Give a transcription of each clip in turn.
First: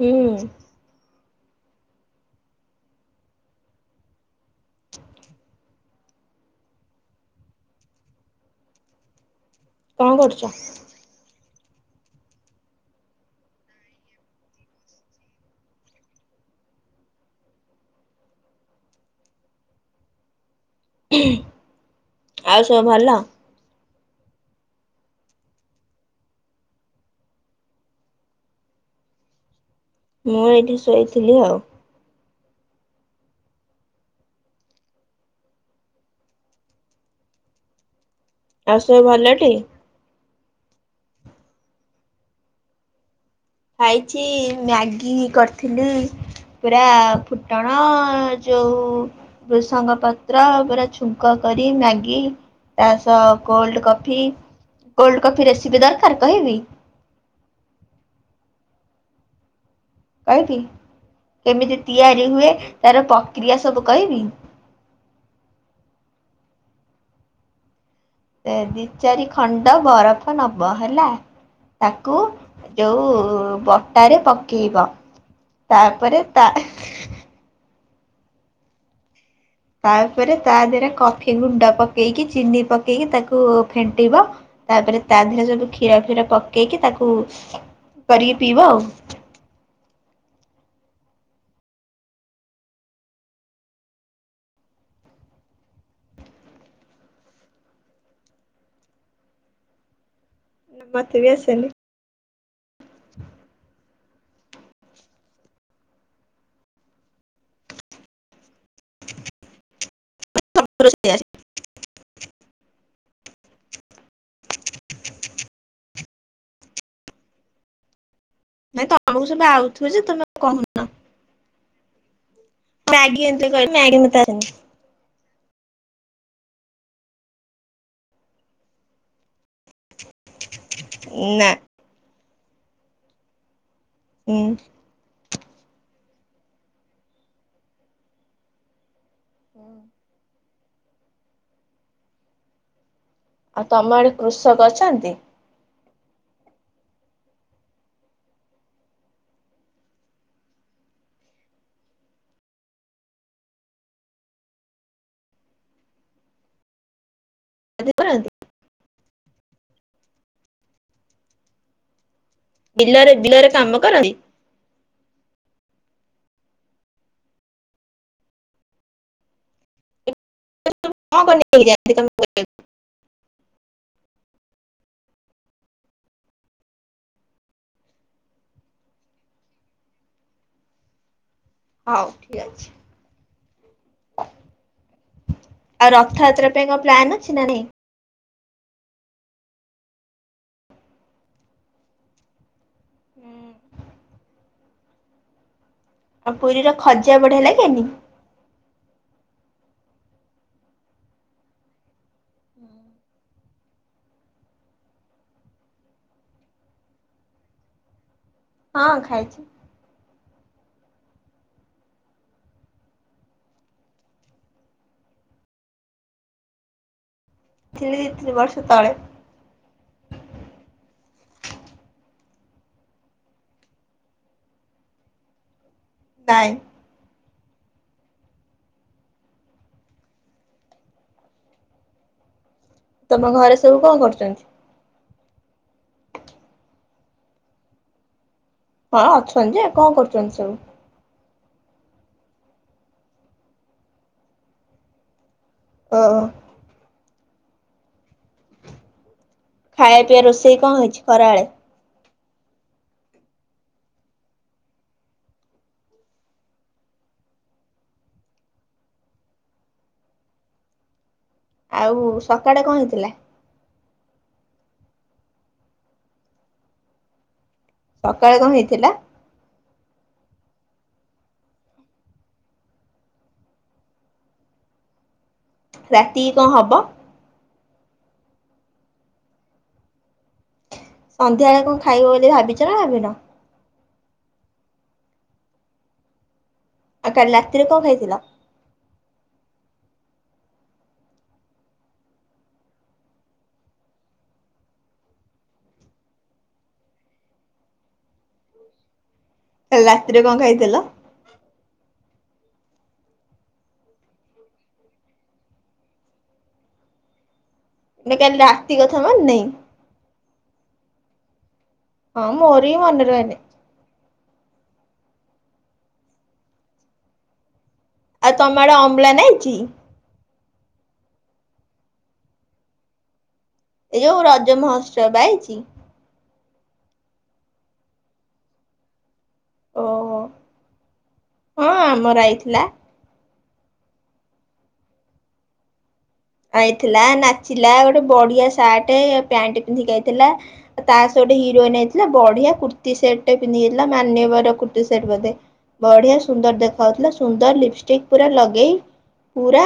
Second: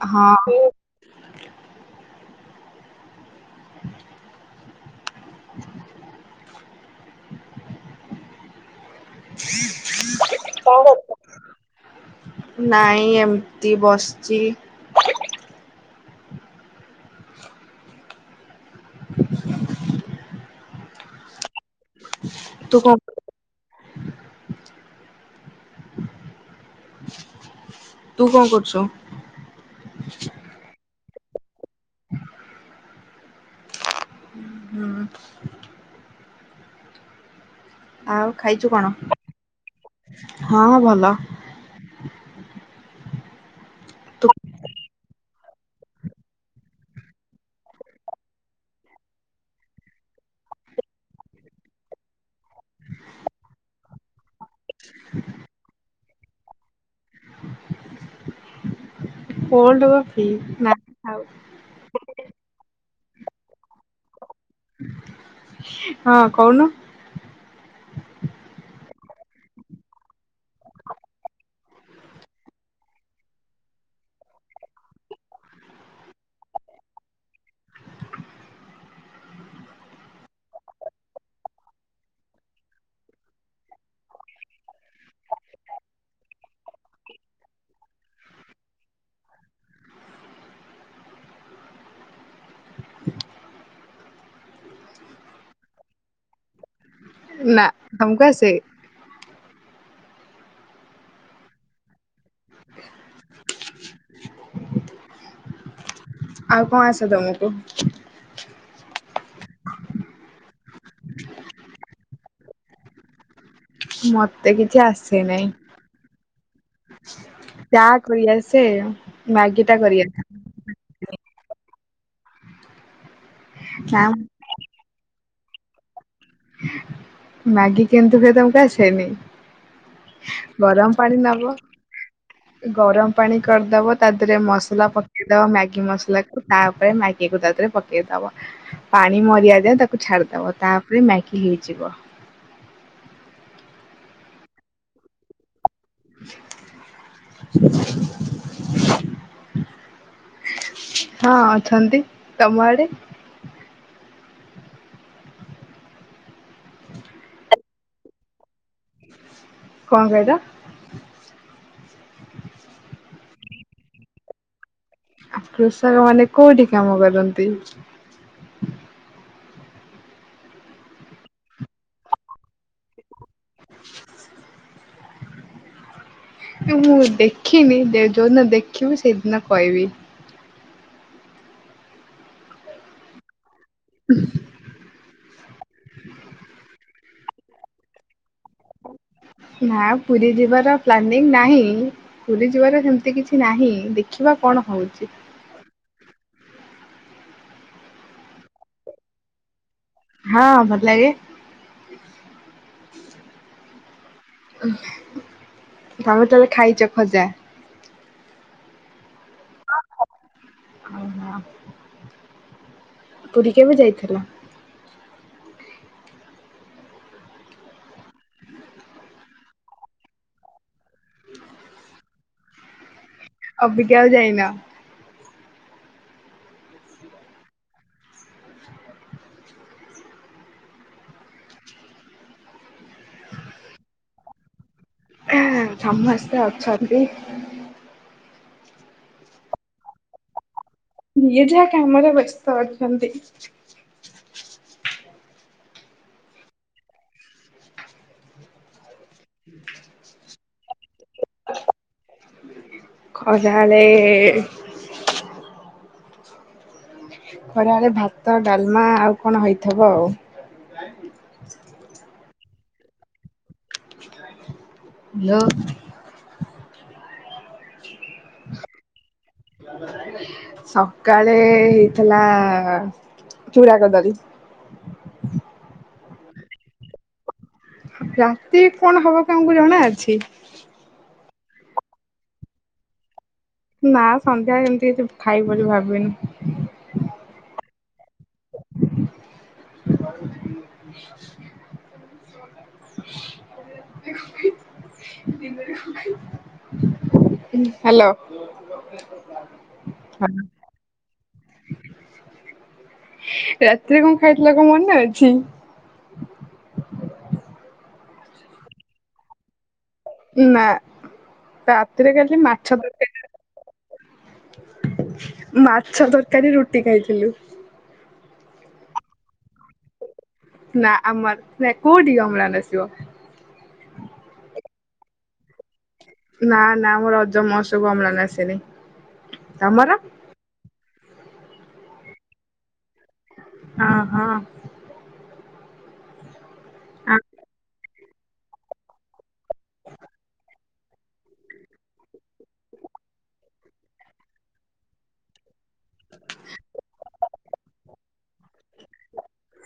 ହୁଁ ହଁ। [inaudible] କଣ କରୁଚ? ନାଇଁ ଏମିତି ବସିଛି। ଆଉ ତୁ ସବୁ କଣ ଭଲ। ତୁ କଣ କରୁଛୁ? ମୁଁ ଏଇଠି ଶୋଇଥିଲି ଆଉ। ହୁଁ। ଆଉ ଖାଇ ଆଉ ସବୁ ଭଲ ଟି। ହଁ ଭଲ। ଖାଇଛି ତୁ ମ୍ୟାଗି କରିଥିଲି। ପୁରା ଫୁଟଣ ଯୋଉ ଭୃସଙ୍ଗ ପତ୍ର ପୁରା ଛୁଙ୍କ କରି ମ୍ୟାଗି ତା ସହ cold coffee cold coffee recipe ଦରକାର କହିବି। କୋଲ୍ଡ କଫି କହିବି ନା ଆଉ କେମିତି ତିଆରି ହୁଏ ତାର ପକ୍ରିୟା ସବୁ କହିବି। ହଁ କହୁନୁ। ଦି ଚାରି ଖଣ୍ଡ ବରଫ ନବ ହେଲା। ତାକୁ ଯୋଉ ବଟାରେ ପକେଇବ। ତାପରେ ତା ତାପରେ ତା ଦେହରେ କଫି ଗୁଣ୍ଡ ପକେଇକି ଚିନି ପକେଇକି ତାକୁ ଫେଣ୍ଟିବ। ତାପରେ ତା ଦେହରେ ସବୁ କ୍ଷୀର ଫୀର ପକେଇକି ତାକୁ କରିକି ପିଇବା ଆଉ। ନା ଆମକୁ ଆସେ। ମତେ ବି ଆସେନି। ଆଉ କଣ ଆସେ ତମକୁ? ସବ୍ କର ସେ ଆସେ। ମତେ କିଛି ଆସେ ନାଇଁ। ଚା କରିଆସେ ନାଇଁ ତମକୁ ସବୁ ମ୍ୟାଗିଟା ଆଉଥିବ ଯେ କରିଆ ତମେ କହୁନ। ମ୍ୟାଗି ଏନ୍ତି କଇ ମ୍ୟାଗି ନା ମତେ ଆସେନି। ମାଗି କେନ୍ତି ହୁଏ ତମୁକୁ ଆସେନି ଗରମ ପାଣି ନା ନବ ଗରମ ପାଣି କରିଦବ ତା ଦେରେ ଉଁ। ମସଲା ପ ଇଦବ ମ୍ୟାଗି ମସଲାକୁ ତାପରେ ମ୍ୟାଗିକୁ ଦେରେ ପକେଇଦବ। ପାଣି ମରିିବା ଯାଏ ତାକୁ ଛାଡ଼ିଦବ ତାପରେ ମ୍ୟାଗି ହେଇଯିବ। ଆଉ ତମ ଆଡ଼େ କୃଷକ ଅଛନ୍ତି? ହଁ ଅଛନ୍ତି, ତମ ଆଡ଼େ? ଆଦି କରନ୍ତି। କଁ କଇଲ? ବିଲରେ ବିଲରେ କାମ କରନ୍ତି? ଆ କୃଷକମାନେ କୋଉଠି କାମ କରନ୍ତି? [inaudible] କଁ କଁ ନେଇକି ଯାଆନ୍ତି ତମୁ। [inaudible] ଏ ମୁଁ ଦେଖିନି ଯେ ଯୋଉ ଦିନ ଦେଖିମି ସେଇଦିନ କଇବି। ହଉ ଠିକ୍ ଅଛି। ଉଃ। ଆଉ ରଥଆତ୍ରା ପାଇଁ କଁ ପ୍ଲାନ୍ ଅଛି ନା ନାହିଁ? ନାଁ ପୁରୀ ଯିବାର ପ୍ଲାନିଂ ନାହିଁ ପୁରୀ ଯିବାର ହେମତି କିଛି ନାହିଁ ଦେଖିବା କଣ ହଉଚି। ଆଉ ପୁରୀର ଖଜା ବଢ଼ିଆ ଲାଗେନି? ହଁ ଭଲ୍ ଲାଗେ। ହଁ ତମେ ତାଲେ ଖାଇଚ ଖଜା? ହଁ ଖାଇଚି। ଓହୋ। ପୁରୀ କେବେ ଯାଇଥିଲା? ଥିଲି ଦି ତିନି ବର୍ଷ ତଳେ। ଅବିକା ଆଉ ଯାଇନ? ନାଇଁ। ତମ ଘରେ ସବୁ କଁ କରୁଚନ୍ତି? ଆଉ ସମସ୍ତେ ଅଛନ୍ତି। ହଁ ଅଛନ୍ତି ଯେ କଁ କରୁଚନ୍ତି ସବୁ? ଯିଏ ଯାହା କାମରେ ବ୍ୟସ୍ତ ଅଛନ୍ତି। ଓ। ହୁଁ। ଖାଇବା ପିଇବା ରୋଷେଇ କଁ ହେଇଚି ଖରାଅଳେ? ଖରାଳେ ଖରାଏଳେ ଭାତ ଡାଲମା ଆଉ କଣ ହେଇଥବ ଉ। ଆଉ ସକାଳେ କଁ ହେଇଥିଲା? [inaudible] ଲୋ। ସକାଳେ କଁ ହେଇଥିଲା? ସକାଳେ ହେଇଥିଲା ଚୂଡ଼ା କଦଳୀ। ରାତି କଁ ହବ? ରାତି କଣ ହବ କ ଆମୁକୁ ଜଣା ଅଛି? ସନ୍ଧ୍ୟାଏଳେ କଁ ଖାଇବ ବୋଲି ଭାବିଚ ନା ଭାବିନ? ନା ସନ୍ଧ୍ୟା ରେ ହେମିତି କିଛି ଖାଇବି ବୋଲି ଭାବିନି। ଆଉ କାଲି ରାତିରେ କଣ ଖାଇଥିଲା? [unintelligible] ହାଲୋ। କାଲି ରାତିରେ କଣ ଖାଇତେଲ? ରାତିରେ କଣ ଖାଇଥିଲା କଣ ମନେ ଅଛି। ନା କାଲି ରାତି କଥା ମନେ ନାଇଁ। ନା ରାତିରେ ହଁ କାଲି ମୋର ବି ମାଛ ମନେ ରହେନି। [unintelligible] ମାଛ ତରକାରୀ ରୁଟି ଖାଇଥିଲୁ। ଆଉ ତମ ଆଡେ ଅମ୍ଳାନ ଆଇଚି? ନା ଆମ ଆଡେ ନାଇଁ କୋଉଠି ଅମ୍ଳାନ ଆସିବ। ଏ ରଜ ମହୋତ୍ସବ ଆଇଚି। ନାଁ ନାଁ ଆମ ରଜ ମୋହୋତ୍ସବ କୁ ଅମ୍ଳାନ ଆସିନି ତମର? ଓହୋ ହଁ ଆମର ଆଇଥିଲା। ହଁ ହଁ। ଆଇଥିଲା ନାଚିଲା ଗୋଟେ ବଡିଆ ସାଟେ ପ୍ୟାଣ୍ଟ ପିନ୍ଧିକି ଆଇଥିଲା। ତା ସହ ଗୋଟେ ହିରୋଇନ୍ ଆଇଥିଲା ବଢିଆ କୁର୍ତ୍ତି ସେଟ୍ ଟେ ପିନ୍ଧିକି ଆଇ ଥିଲା ମାନ୍ୟବର କୁର୍ତ୍ତିୀ ସେଟ୍ ବୋଧେ? ବଢିଆ ସୁନ୍ଦର୍ ଦେଖାଯାଉଥିଲା ସୁନ୍ଦର୍ ଲିପଷ୍ଟିକ ପୁରା ଲଗେଇ ପୁରା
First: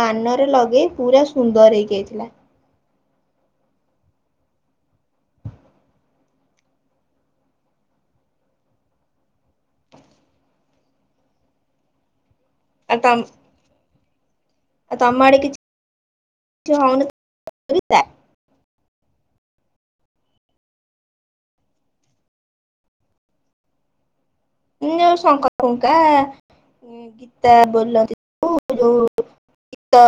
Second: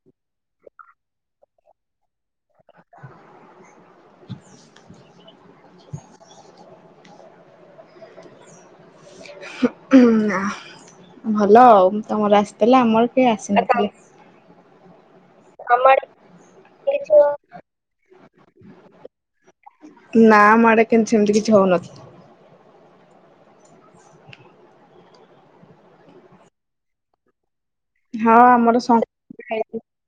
କାନରେ ଲଗେଇ ପୁରା ସୁନ୍ଦର ହେଇକି ଆଇଥିଲା [inaudible] [inaudible] ଆଉ ଭଲ ଅଉ ତମର ଆସିଥିଲା ଆଉ ଆମର ତମ କେହି ଆସିନଥିଲେ। ଆଉ ତମଆଡେ କିଛି ତମ ଆଡେ ହଉନି ଗୀତା [unintelligible] ନାଁ ଆଡେ କେମତି ସେମିତି କିଛି ହଉନ ଉଁ ଯଉ ଶଙ୍କ ଫୁଙ୍କା ଗୀତ ବୋଲନ୍ତି ହଁ ଉ ଆମର ଯଉ ଶଙ୍ଖ ଗୀତ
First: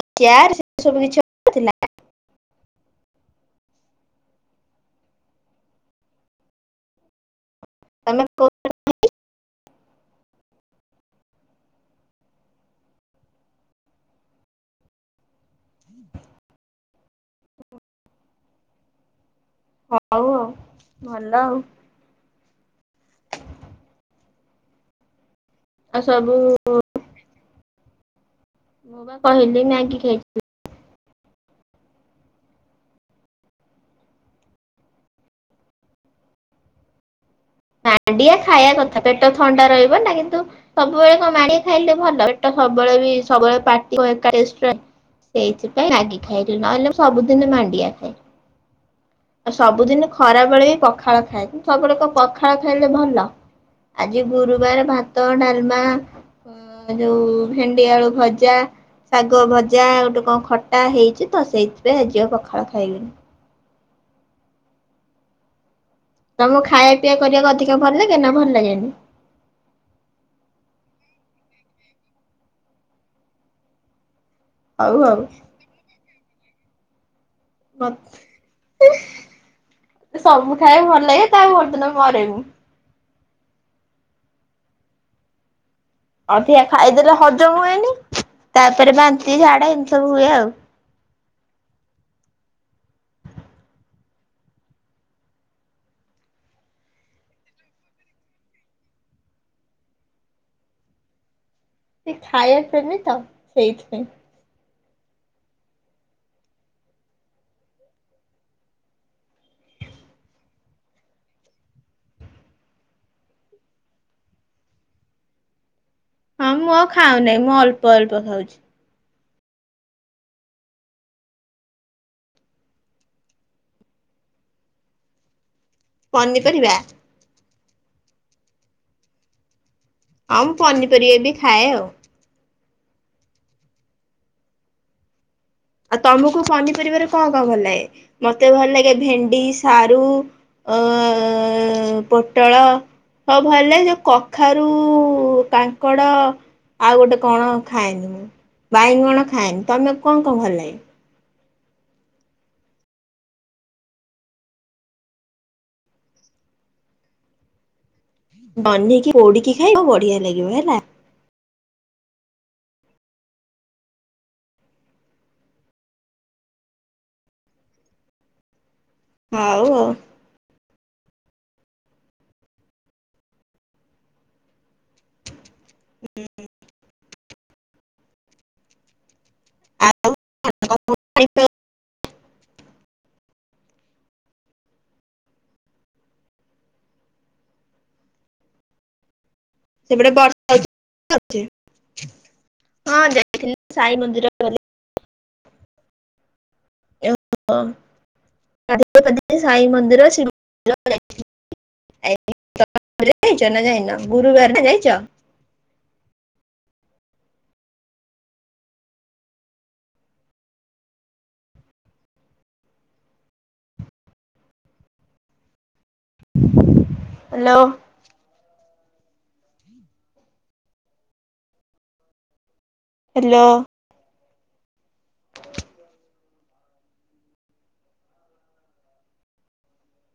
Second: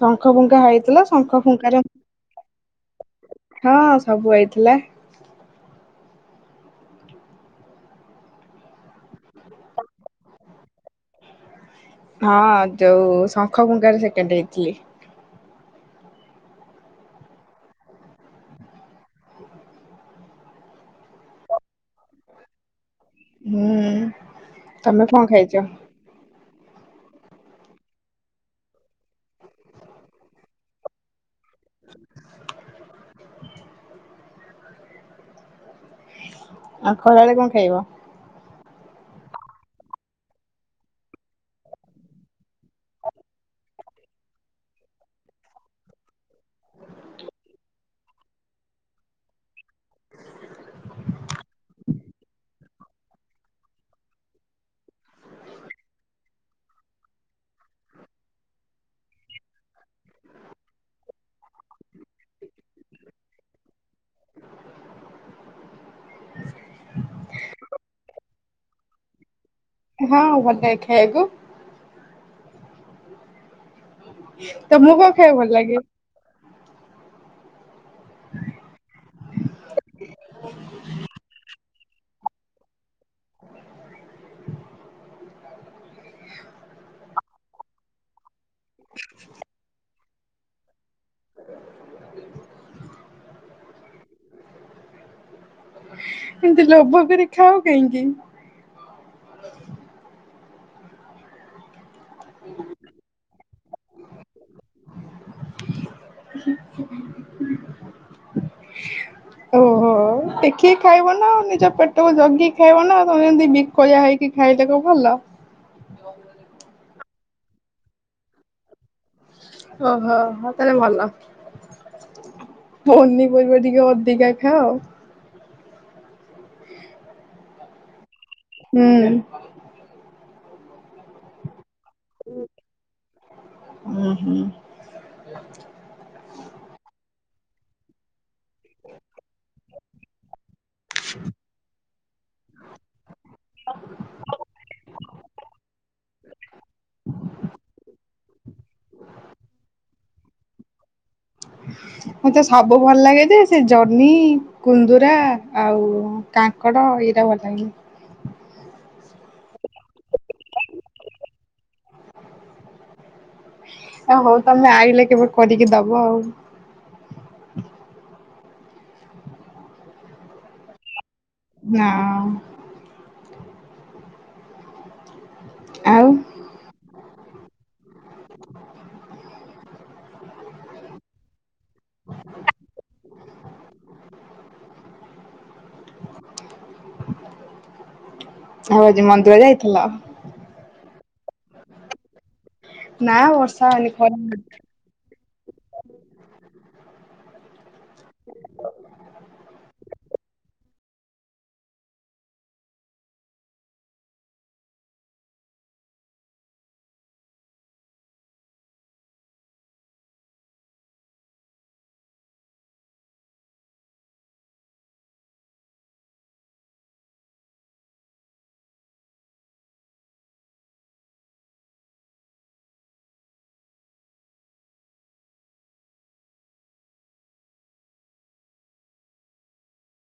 ଶଙ୍ଖ ଚେୟାର ଫୁଙ୍କା ସେ ସବୁ ହେଇଥିଲା କିଛି ଶଙ୍ଖ ହଉନଥିଲା ଫୁଙ୍କାରେ ହଁ ସବୁ ଆଇଥିଲା। ତମେ କ ହଁ ଯୋଉ ଶଙ୍ଖ ଫୁଙ୍ଗାରେ ସେକେଣ୍ଡ ହେଇଥିଲି। [unintelligible] ହଉ ଆଉ ଭଲ ଆଉ। ହୁଁ ତମେ କଣ ଖାଇଚ? ଆଉ ସବୁ ମୁଁ ବା କହିଲି ନାଇଁ କି ଖାଇଥି [inaudible] ଆଉ ଖରାବେଳେ କଣ ଖାଇବ? ମାଣ୍ଡିଆ ଖାଇବା କଥା ପେଟ ଥଣ୍ଡା ରହିବ ନା କିନ୍ତୁ ସବୁବେଳେ କଣ ମାଣ୍ଡିଆ ଖାଇଲେ ଭଲ ପେଟ ସବୁବେଳେ ବି ସବୁବେଳେ ପାଟି ଓଏକାଜିଟ୍ରା ସେଇଥିପାଇଁ ମାଗି ଖାଇଲି ନହେଲେ ମୁଁ ସବୁଦିନ ମାଣ୍ଡିଆ ଖାଏ। ଆଉ ସବୁଦିନ ଖରାବେଳେ ବି ପଖାଳ ଖାଏ କିନ୍ତ୍ ସବୁବେଳେ କଣ ପାଖ ପଖାଳ ଖାଇଲେ ଭଲ ଆଜି ଗୁରୁବାର ଭାତ, ଡାଲମା ଯୋଉ ଭେଣ୍ଡି ଆଳୁ ଭଜା ଶାଗ ଭଜା ଗୋଟେ କଣ ଖଟା ହେଇଛି ତ ସେଇଥିପାଇଁ ଆଜିି ଆଉ ପଖାଳ ଖାଇବିନି। ତମକୁ ଖାଇବା ପିଇବା କରିବାକୁ ଅଧିକ ଭଲ ଲାଗେ ନା ଭଲ ଲାଗେନି? ହଁ ଭଲଲାଗେ ଖାଇବାକୁ। ତମକୁ ହଉ କଣ ଖାଇବା କୁ ଭଲ ଲାଗେ? ବତ [inaudible] ସବୁ ଖାଇବା ଭଲ ଲାଗେ ତା ଭରଦିନ ମରେ ମୁଁ। ଅଧିକା ଖାଇଦେଲେ ହଜମ ହୁଏନି ତାପରେ ବାନ୍ତି, ଝାଡା ଏମତି ସବୁ ହୁଏ ଆଉ। ଏମତି ଲୋଭ କରିଖାଅ କାହିଁକି? ସେ ଖାଇଆସେନି ତ ସେଇଥିପାଇଁ। [inaudible] ଓହୋ ଦେଖିକି ଖାଇବ ନା ନିଜ ପେଟକୁ ଜଗି ଖାଇବ ନା ତମେ ଯେମିତି ବି ଖୟା ହେଇକି ଖାଇ ଦେକୁ କଣ ଭଲ? ହଁ ମୁଁ ଖାଉ ନାହିଁ ମୁଁ ଅଳ୍ପ ଅଳ୍ପ ଖାଉଛି। ଓହୋ ହ ତାଲେ ଭଲ। ପନିପରିବା ଟିକେ ଅଧିକା ଖାଅ। ପନି ପରିବା? ହୁଁ। ହଁ ମୁଁ ପନିପରିବା ବି ଖାଏ ଆଉ। ଊ ହୁଁ। [inaudible] ଆଉ ତମକୁ ପନିପରିବାରେ କଣ କଣ ଭଲ ଲାଗେ? ମତେ ଭଲ ଲାଗେ ଭେଣ୍ଡି, ସାରୁ ଅ ଏ ଏ ପୋଟଳ ହଁ ଭଲ ଯୋଉ କଖାରୁ, କାଙ୍କଡ ଆଉ ଗୋଟେ କଣ ଖାଏନି ମୁଁ ବାଇଗଣ ଖାଏନି? ତମେ କଣ କଣ ଭଲ ଲାଗେ? ମୋତେ ସବୁ ଭଲ ଲାଗେ ଯେ ସେ ଜହ୍ନି, କୁନ୍ଦୁରା ଆଉ କାଙ୍କଡ ଏଇରା ଭଲଲାଗେନି। ବହ୍ନେଇକି ପୋଡିକି ଖାଇବା ବଢିଆ ଲାଗିବ ହେଲା। ହଉ ତମେ ଆଇଲେ କେବେ କରିକି ଦବ ଆଉ। ହଉ ହଉ। ନାଁ। ଆଉ। [inaudible] [unintelligible] [inaudible] ଆଉ ଆଜି ମନ୍ଦିର ଯାଇଥିଲ। [unintelligible] ହଁ ନା ଯାଇଥିଲି ବର୍ଷା ସାଇ ହେଇନି ମନ୍ଦିର ଖରା ଗଲି। [unintelligible] [unintelligible] ହ୍ୟାଲୋ। ହ୍ୟାଲୋ।